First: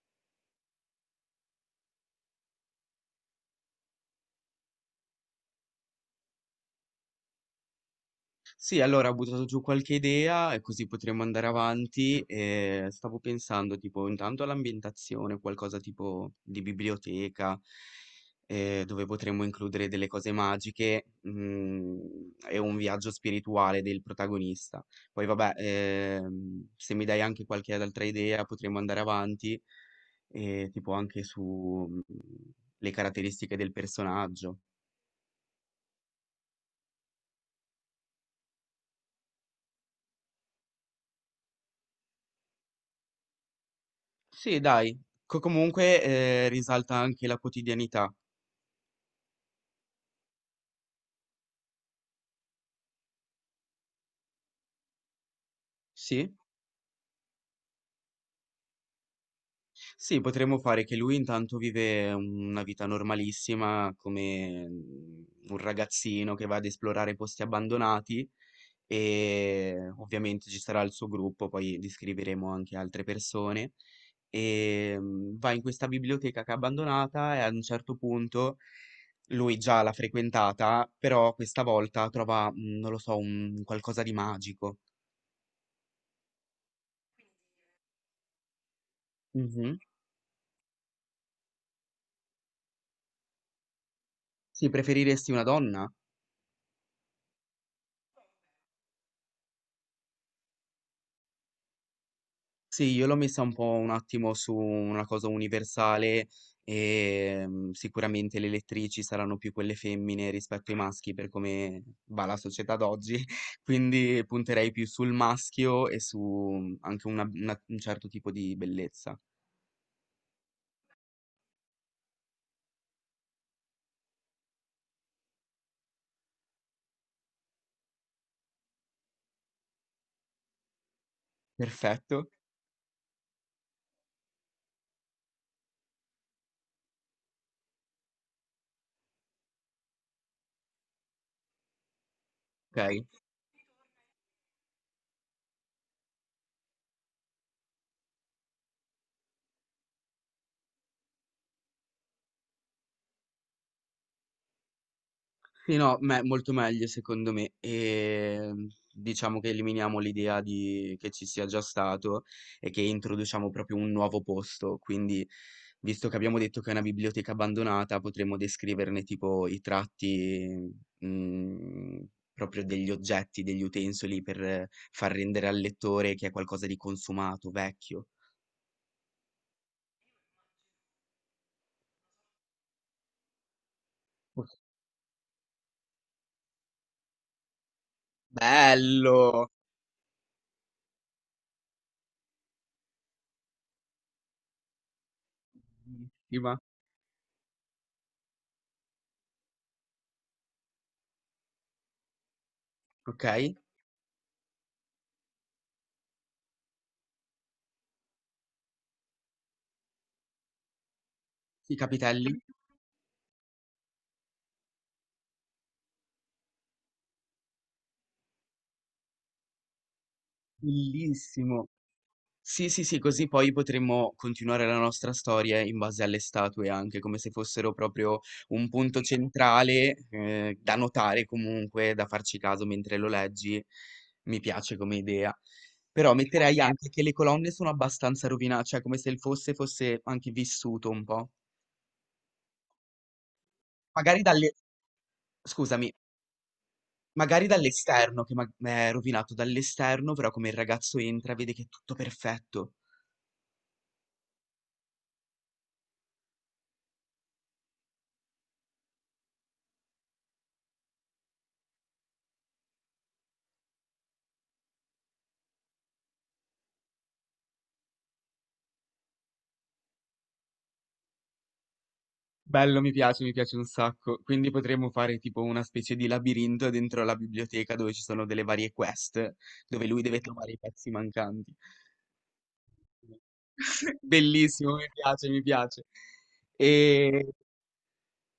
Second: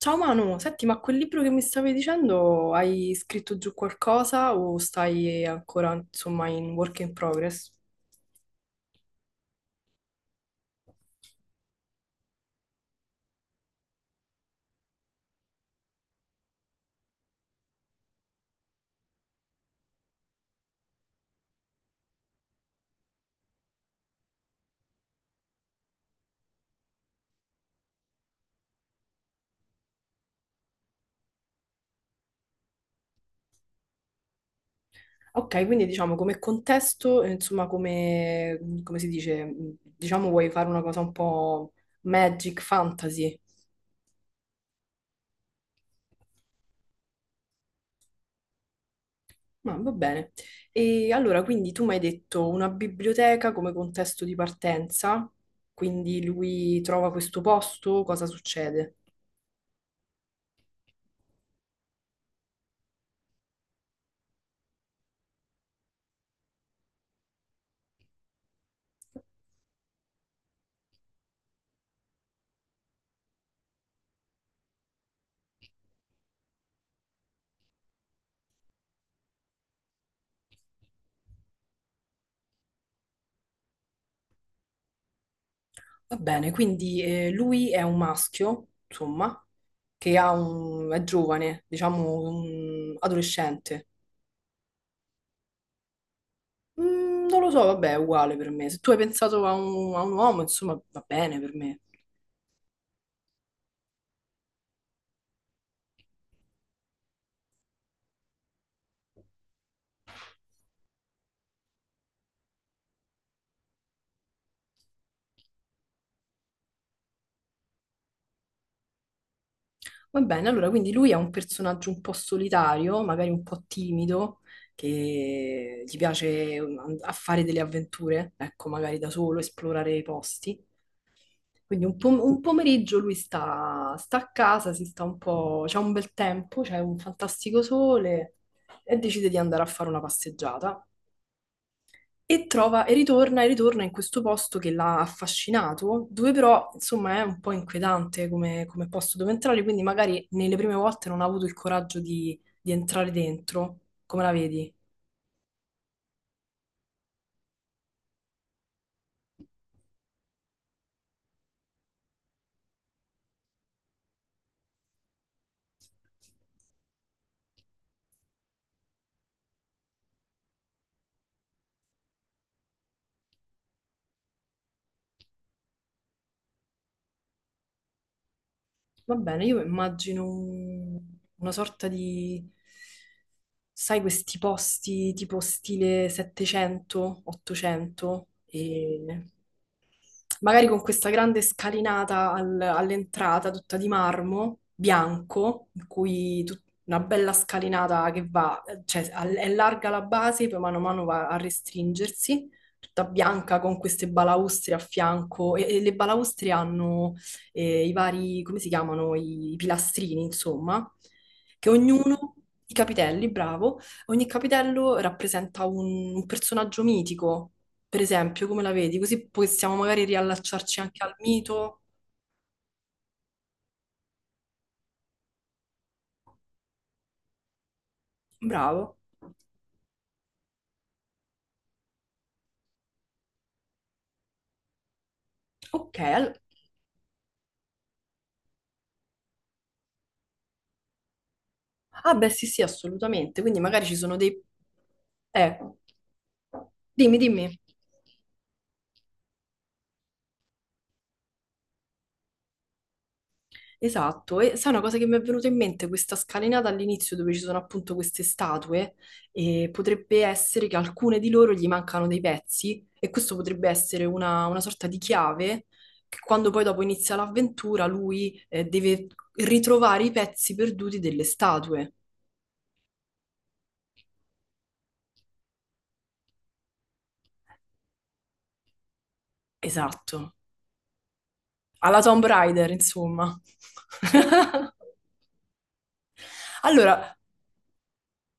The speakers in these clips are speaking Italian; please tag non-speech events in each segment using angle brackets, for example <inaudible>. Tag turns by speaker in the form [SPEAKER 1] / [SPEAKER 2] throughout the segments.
[SPEAKER 1] Ciao Manu, senti, ma quel libro che mi stavi dicendo, hai scritto giù qualcosa o stai ancora, insomma, in work in progress?
[SPEAKER 2] Sì, allora ho buttato giù qualche idea e così potremmo andare avanti e stavo pensando tipo intanto all'ambientazione, qualcosa tipo di biblioteca dove potremmo includere delle cose magiche e un viaggio spirituale del protagonista. Poi vabbè, se mi dai anche qualche altra idea potremmo andare avanti e tipo anche su. Le caratteristiche del personaggio.
[SPEAKER 1] Ok, quindi diciamo come contesto, insomma, come si dice, diciamo vuoi fare una cosa un po' magic fantasy,
[SPEAKER 2] Sì dai, co comunque, risalta anche la quotidianità.
[SPEAKER 1] ma va bene. E allora, quindi tu mi hai detto una biblioteca come contesto di partenza, quindi
[SPEAKER 2] Sì,
[SPEAKER 1] lui trova questo posto, cosa succede?
[SPEAKER 2] sì potremmo fare che lui intanto vive una vita normalissima come, un ragazzino che va ad esplorare posti abbandonati e ovviamente ci sarà il suo gruppo, poi descriveremo anche altre persone. Va in questa biblioteca che è abbandonata e a un certo punto lui già l'ha frequentata, però questa volta trova, non lo so, un qualcosa di magico.
[SPEAKER 1] Va bene, quindi lui è un maschio, insomma,
[SPEAKER 2] Mh-mh.
[SPEAKER 1] che è giovane, diciamo un adolescente.
[SPEAKER 2] Sì, preferiresti una donna?
[SPEAKER 1] Non lo so, vabbè, è uguale per me. Se tu hai pensato a un uomo, insomma, va bene per me.
[SPEAKER 2] Sì, io l'ho messa un po' un attimo su una cosa universale, sicuramente le elettrici saranno più quelle femmine rispetto ai maschi per come va la società d'oggi, <laughs> quindi punterei più sul maschio e su, anche una un certo tipo di bellezza.
[SPEAKER 1] Va bene, allora, quindi lui è un personaggio un po' solitario, magari un po' timido, che gli piace a fare delle avventure, ecco, magari da solo, esplorare i posti. Quindi
[SPEAKER 2] Perfetto,
[SPEAKER 1] un pomeriggio lui sta a casa, si sta un po', c'è un bel tempo, c'è un fantastico sole e decide di andare a fare una passeggiata. E trova
[SPEAKER 2] okay.
[SPEAKER 1] e ritorna in questo posto che l'ha affascinato, dove però insomma è un po' inquietante come posto dove entrare, quindi magari nelle prime volte non ha avuto il coraggio di entrare dentro. Come la vedi?
[SPEAKER 2] Sì, no, me molto meglio secondo me. Diciamo che eliminiamo l'idea di che ci sia già stato e che introduciamo proprio un nuovo posto. Quindi, visto che abbiamo detto che è una biblioteca abbandonata, potremmo descriverne tipo i tratti, mhmm, proprio degli oggetti, degli utensili per far rendere al lettore che è qualcosa di consumato, vecchio.
[SPEAKER 1] Va bene, io immagino una sorta di, sai, questi
[SPEAKER 2] Ok,
[SPEAKER 1] posti tipo stile 700, 800 e
[SPEAKER 2] bello!
[SPEAKER 1] magari con questa grande scalinata all'entrata, tutta di marmo bianco, in cui
[SPEAKER 2] Bellissima.
[SPEAKER 1] una bella scalinata che va, cioè è larga la base, poi mano a mano va a restringersi, tutta
[SPEAKER 2] Okay.
[SPEAKER 1] bianca con queste balaustre a fianco e le balaustre hanno i vari, come si chiamano, i pilastrini, insomma, che
[SPEAKER 2] I
[SPEAKER 1] ognuno,
[SPEAKER 2] capitelli?
[SPEAKER 1] i capitelli, bravo, ogni capitello rappresenta un personaggio mitico. Per esempio, come la vedi? Così possiamo magari riallacciarci anche al
[SPEAKER 2] Bellissimo.
[SPEAKER 1] mito.
[SPEAKER 2] Sì, sì, sì, così poi potremmo continuare la nostra storia in base alle statue anche, come se fossero proprio un
[SPEAKER 1] Bravo.
[SPEAKER 2] punto centrale, da notare comunque, da farci caso mentre lo leggi. Mi piace come idea.
[SPEAKER 1] Ok.
[SPEAKER 2] Però metterei anche che le colonne sono abbastanza rovina, cioè come se il fosse anche vissuto un po'.
[SPEAKER 1] Ah, beh, sì, sì, assolutamente. Quindi magari ci sono
[SPEAKER 2] Magari
[SPEAKER 1] dei.
[SPEAKER 2] dalle,
[SPEAKER 1] Eh,
[SPEAKER 2] scusami,
[SPEAKER 1] dimmi,
[SPEAKER 2] magari
[SPEAKER 1] dimmi.
[SPEAKER 2] dall'esterno che ma è rovinato dall'esterno, però come il ragazzo entra vede che è tutto perfetto.
[SPEAKER 1] Esatto, e sai una cosa che mi è venuta in mente, questa scalinata all'inizio dove ci sono appunto queste statue, e potrebbe essere che alcune di loro gli mancano dei pezzi e questo potrebbe essere una sorta di chiave che quando poi dopo inizia l'avventura lui deve ritrovare i pezzi perduti delle statue.
[SPEAKER 2] Bello, mi piace un sacco. Quindi potremmo fare tipo una specie di labirinto dentro la biblioteca dove ci sono delle varie quest, dove lui deve
[SPEAKER 1] Esatto,
[SPEAKER 2] trovare i pezzi mancanti.
[SPEAKER 1] alla Tomb Raider, insomma.
[SPEAKER 2] <laughs>
[SPEAKER 1] <laughs>
[SPEAKER 2] Bellissimo, mi piace, mi piace.
[SPEAKER 1] Allora,
[SPEAKER 2] E...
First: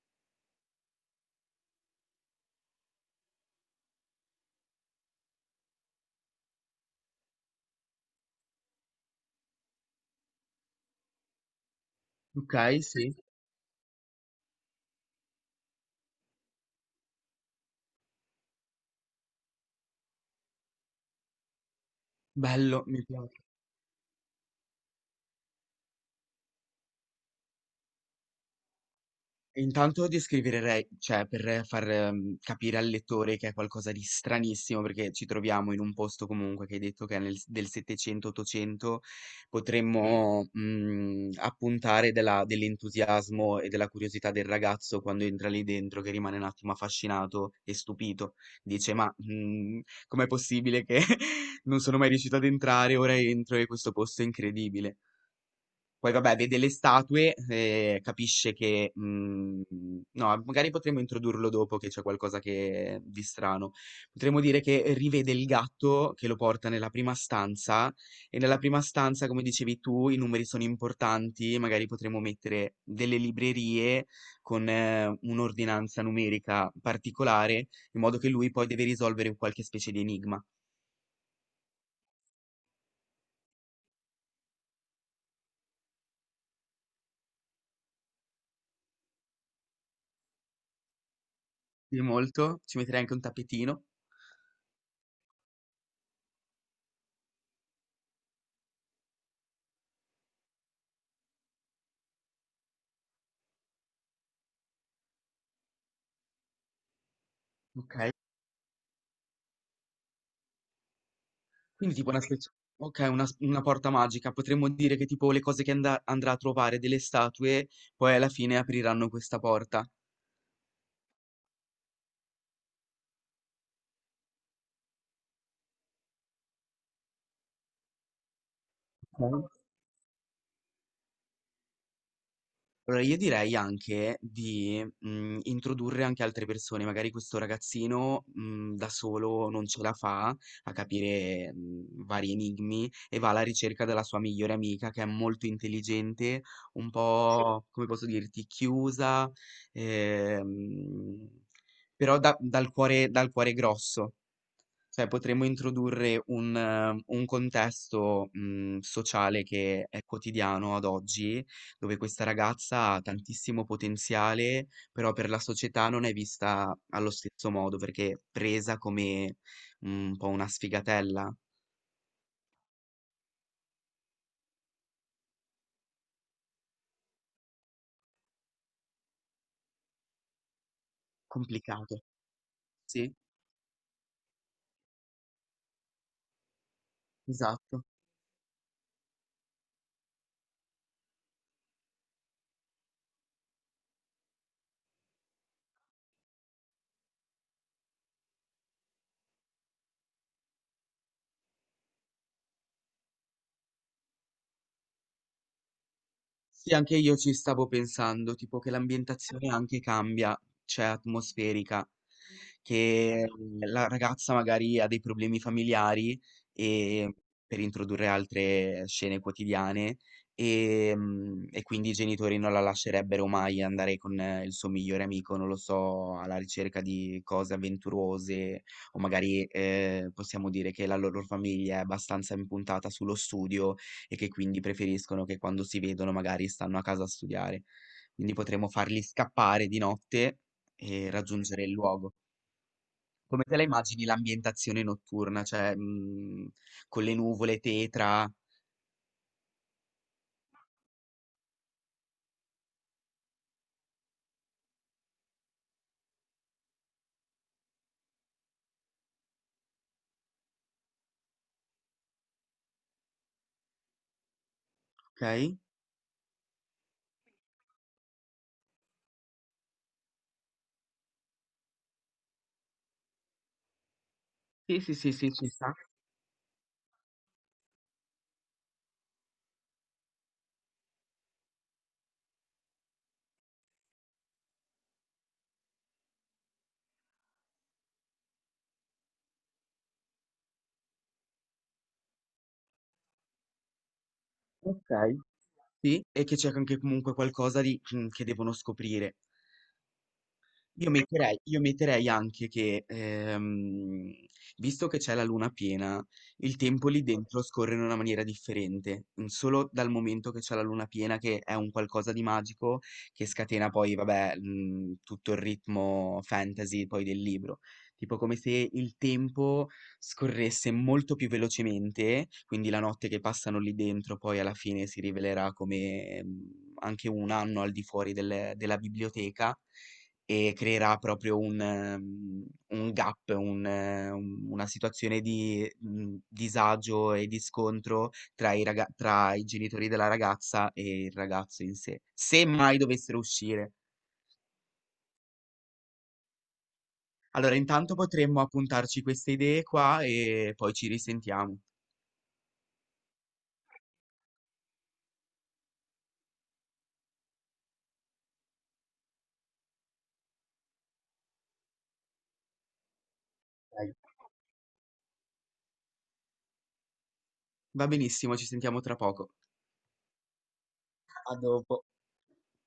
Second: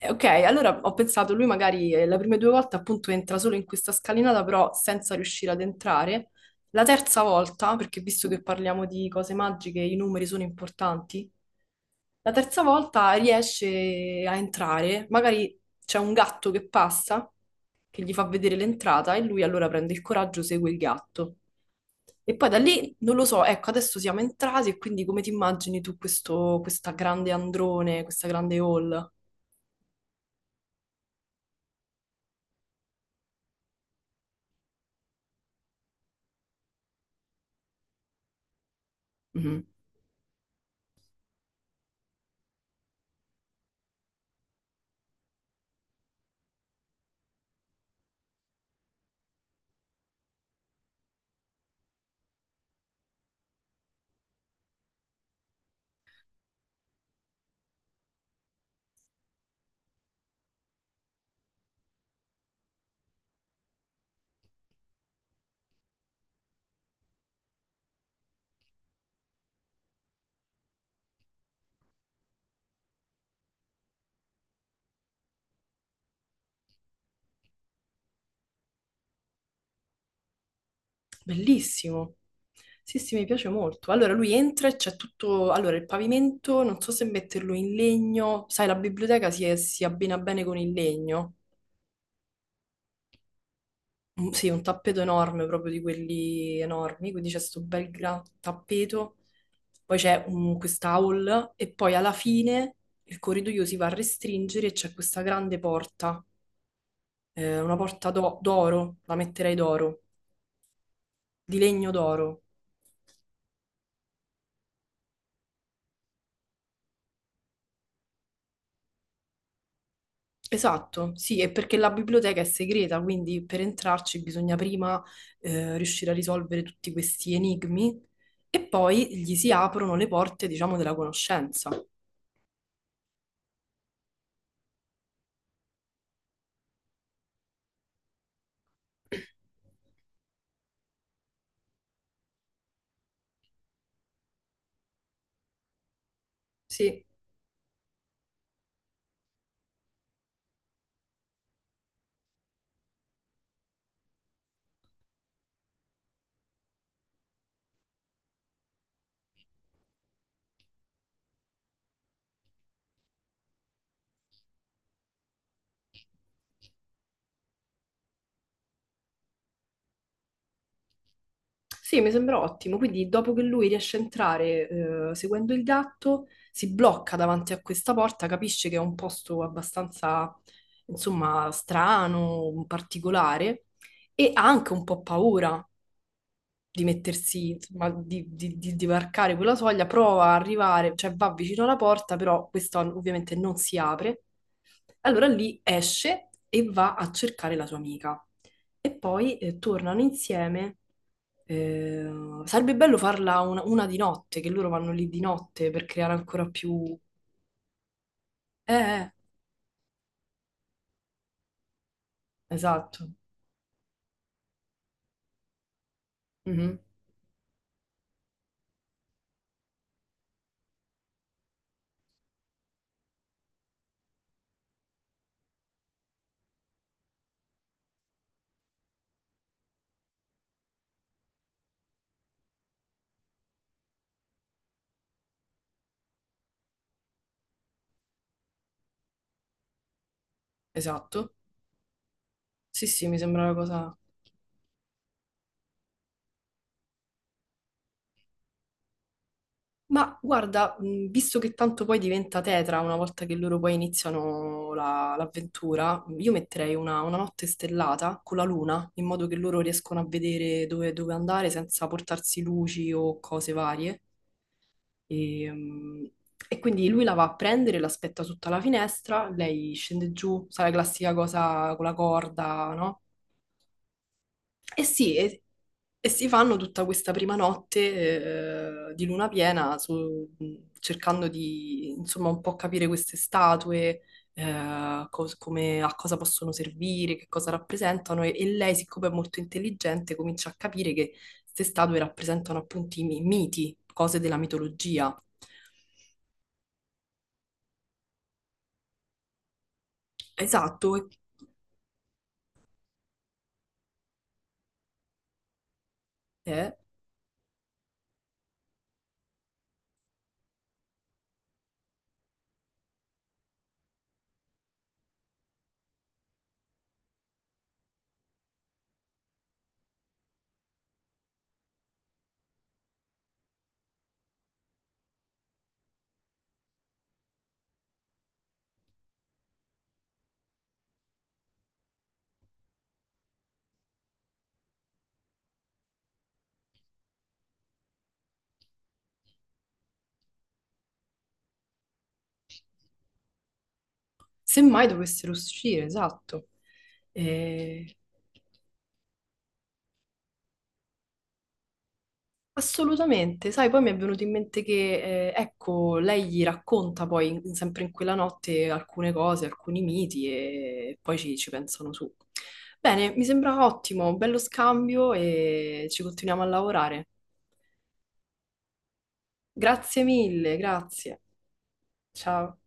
[SPEAKER 1] Ok, allora ho pensato, lui magari le prime due volte appunto entra solo in questa scalinata, però senza riuscire ad entrare. La terza volta, perché visto che parliamo di cose magiche, i numeri sono importanti, la
[SPEAKER 2] Ok,
[SPEAKER 1] terza
[SPEAKER 2] sì,
[SPEAKER 1] volta riesce a entrare, magari c'è un gatto che passa, che gli fa vedere l'entrata e lui allora prende il coraggio, segue il gatto. E poi da
[SPEAKER 2] bello,
[SPEAKER 1] lì,
[SPEAKER 2] mi
[SPEAKER 1] non lo
[SPEAKER 2] piace.
[SPEAKER 1] so, ecco, adesso siamo entrati e quindi come ti immagini tu questo, questa grande androne, questa grande hall?
[SPEAKER 2] Intanto descriverei, cioè per far, capire al lettore che è qualcosa di stranissimo, perché ci troviamo in un posto comunque che hai detto che è nel s del 700, 800,
[SPEAKER 1] Mhm.
[SPEAKER 2] potremmo, appuntare della dell'entusiasmo e della curiosità del ragazzo quando entra lì dentro, che rimane un attimo affascinato e stupito. Dice: "Ma, com'è possibile che <laughs> non sono mai riuscito ad entrare, ora entro e questo posto è incredibile". Poi vabbè, vede le statue, capisce che. No, magari potremmo introdurlo dopo che c'è qualcosa che di strano. Potremmo dire che rivede il gatto che lo porta nella prima stanza e nella prima stanza, come dicevi tu, i numeri sono importanti, magari potremmo mettere delle librerie con un'ordinanza numerica particolare, in modo che lui poi deve risolvere un qualche specie di enigma.
[SPEAKER 1] Bellissimo. Sì, sì, mi piace molto. Allora lui entra e c'è tutto. Allora il pavimento, non so se metterlo in legno. Sai, la biblioteca si abbina bene con il legno.
[SPEAKER 2] Quindi molto, ci metterei anche un tappetino.
[SPEAKER 1] Mm, sì, un tappeto enorme, proprio di quelli enormi. Quindi c'è questo bel gran tappeto. Poi c'è questa hall e poi alla fine il corridoio si va a restringere e c'è questa grande porta. Una
[SPEAKER 2] Ok.
[SPEAKER 1] porta d'oro, la metterei d'oro, di legno
[SPEAKER 2] Quindi tipo una
[SPEAKER 1] d'oro.
[SPEAKER 2] specie, okay, una s una porta magica. Potremmo dire che tipo le cose che anda andrà a trovare delle statue, poi alla fine apriranno questa porta.
[SPEAKER 1] Esatto, sì, è perché la biblioteca è segreta, quindi per entrarci bisogna prima riuscire a risolvere tutti questi enigmi e poi gli
[SPEAKER 2] Okay.
[SPEAKER 1] si aprono le porte, diciamo, della conoscenza.
[SPEAKER 2] Allora io direi anche di, introdurre anche altre persone, magari questo ragazzino, da solo non ce la fa a capire, vari enigmi e va alla ricerca della sua migliore amica che è molto intelligente, un sì,
[SPEAKER 1] Sì,
[SPEAKER 2] po' come posso dirti, chiusa, ehm, però da dal cuore grosso. Cioè potremmo introdurre un contesto, sociale che è quotidiano ad oggi, dove questa ragazza ha tantissimo potenziale, però per la società non è vista allo stesso modo, perché è presa come, un po' una sfigatella.
[SPEAKER 1] sì, mi sembra ottimo. Quindi dopo che lui riesce a entrare seguendo il gatto, si blocca davanti a questa porta, capisce che è un posto abbastanza, insomma,
[SPEAKER 2] Complicato.
[SPEAKER 1] strano,
[SPEAKER 2] Sì,
[SPEAKER 1] particolare e ha anche un po' paura, di mettersi,
[SPEAKER 2] esatto.
[SPEAKER 1] insomma, di varcare quella soglia, prova a arrivare, cioè va vicino alla porta, però questa ovviamente non si apre. Allora lì esce e va a cercare la sua amica. E poi tornano insieme. Eh, sarebbe bello farla una di notte, che loro vanno lì di notte per creare ancora
[SPEAKER 2] Sì,
[SPEAKER 1] più.
[SPEAKER 2] anche io ci stavo pensando, tipo che
[SPEAKER 1] Eh, eh,
[SPEAKER 2] l'ambientazione anche cambia, cioè atmosferica,
[SPEAKER 1] esatto.
[SPEAKER 2] che la ragazza magari ha dei problemi familiari
[SPEAKER 1] Mhm,
[SPEAKER 2] e per introdurre altre scene quotidiane e quindi i genitori non la lascerebbero mai andare con il suo migliore amico, non lo so, alla ricerca di cose avventurose o magari possiamo dire che la loro famiglia è abbastanza impuntata sullo studio e che quindi preferiscono che quando si vedono magari stanno a casa a studiare. Quindi potremmo farli scappare di notte e
[SPEAKER 1] esatto.
[SPEAKER 2] raggiungere il luogo.
[SPEAKER 1] Sì, sì, mi sembra
[SPEAKER 2] Come
[SPEAKER 1] una
[SPEAKER 2] te la
[SPEAKER 1] cosa.
[SPEAKER 2] immagini l'ambientazione notturna? Cioè, con le nuvole tetra,
[SPEAKER 1] Ma guarda, visto che tanto poi diventa tetra una volta che loro poi iniziano l'avventura, io metterei una notte stellata con la luna, in modo che loro riescono a vedere dove andare senza portarsi luci o cose varie. E,
[SPEAKER 2] okay?
[SPEAKER 1] mh, e quindi lui la va a prendere, l'aspetta sotto la finestra, lei scende giù, sai la classica cosa con la corda, no?
[SPEAKER 2] Sì,
[SPEAKER 1] E
[SPEAKER 2] sì, sì,
[SPEAKER 1] sì,
[SPEAKER 2] sì,
[SPEAKER 1] e,
[SPEAKER 2] ci sta.
[SPEAKER 1] e si fanno tutta questa prima notte di luna piena cercando di insomma un po' capire queste statue, a cosa possono servire, che cosa rappresentano e lei, siccome è molto intelligente, comincia a capire che queste statue rappresentano appunto i miti, cose della mitologia.
[SPEAKER 2] Okay. Sì, e che c'è anche comunque qualcosa di che devono scoprire. Io
[SPEAKER 1] Esatto,
[SPEAKER 2] metterei io metterei anche che, visto che c'è la luna piena, il
[SPEAKER 1] eh,
[SPEAKER 2] tempo lì dentro scorre in una maniera differente, solo dal momento che c'è la luna piena che è un qualcosa di magico, che scatena poi vabbè, tutto il ritmo fantasy poi del libro. Tipo come se il tempo scorresse molto più velocemente, quindi la notte che passano lì dentro poi alla fine si rivelerà come, anche un anno al di fuori del della biblioteca e creerà proprio un un gap, un una situazione di, disagio e di scontro tra i raga tra i genitori della ragazza e il ragazzo in sé, se mai dovessero uscire.
[SPEAKER 1] semmai dovessero uscire, esatto.
[SPEAKER 2] Allora
[SPEAKER 1] Eh,
[SPEAKER 2] intanto potremmo appuntarci queste idee qua e poi ci risentiamo.
[SPEAKER 1] Assolutamente, sai, poi mi è venuto in mente che, ecco, lei gli racconta poi, sempre in quella notte, alcune cose, alcuni miti e poi ci pensano su. Bene, mi sembra
[SPEAKER 2] Dai.
[SPEAKER 1] ottimo, bello scambio e ci continuiamo a lavorare.
[SPEAKER 2] Va benissimo, ci sentiamo tra poco.
[SPEAKER 1] Grazie mille, grazie.
[SPEAKER 2] A dopo.
[SPEAKER 1] Ciao.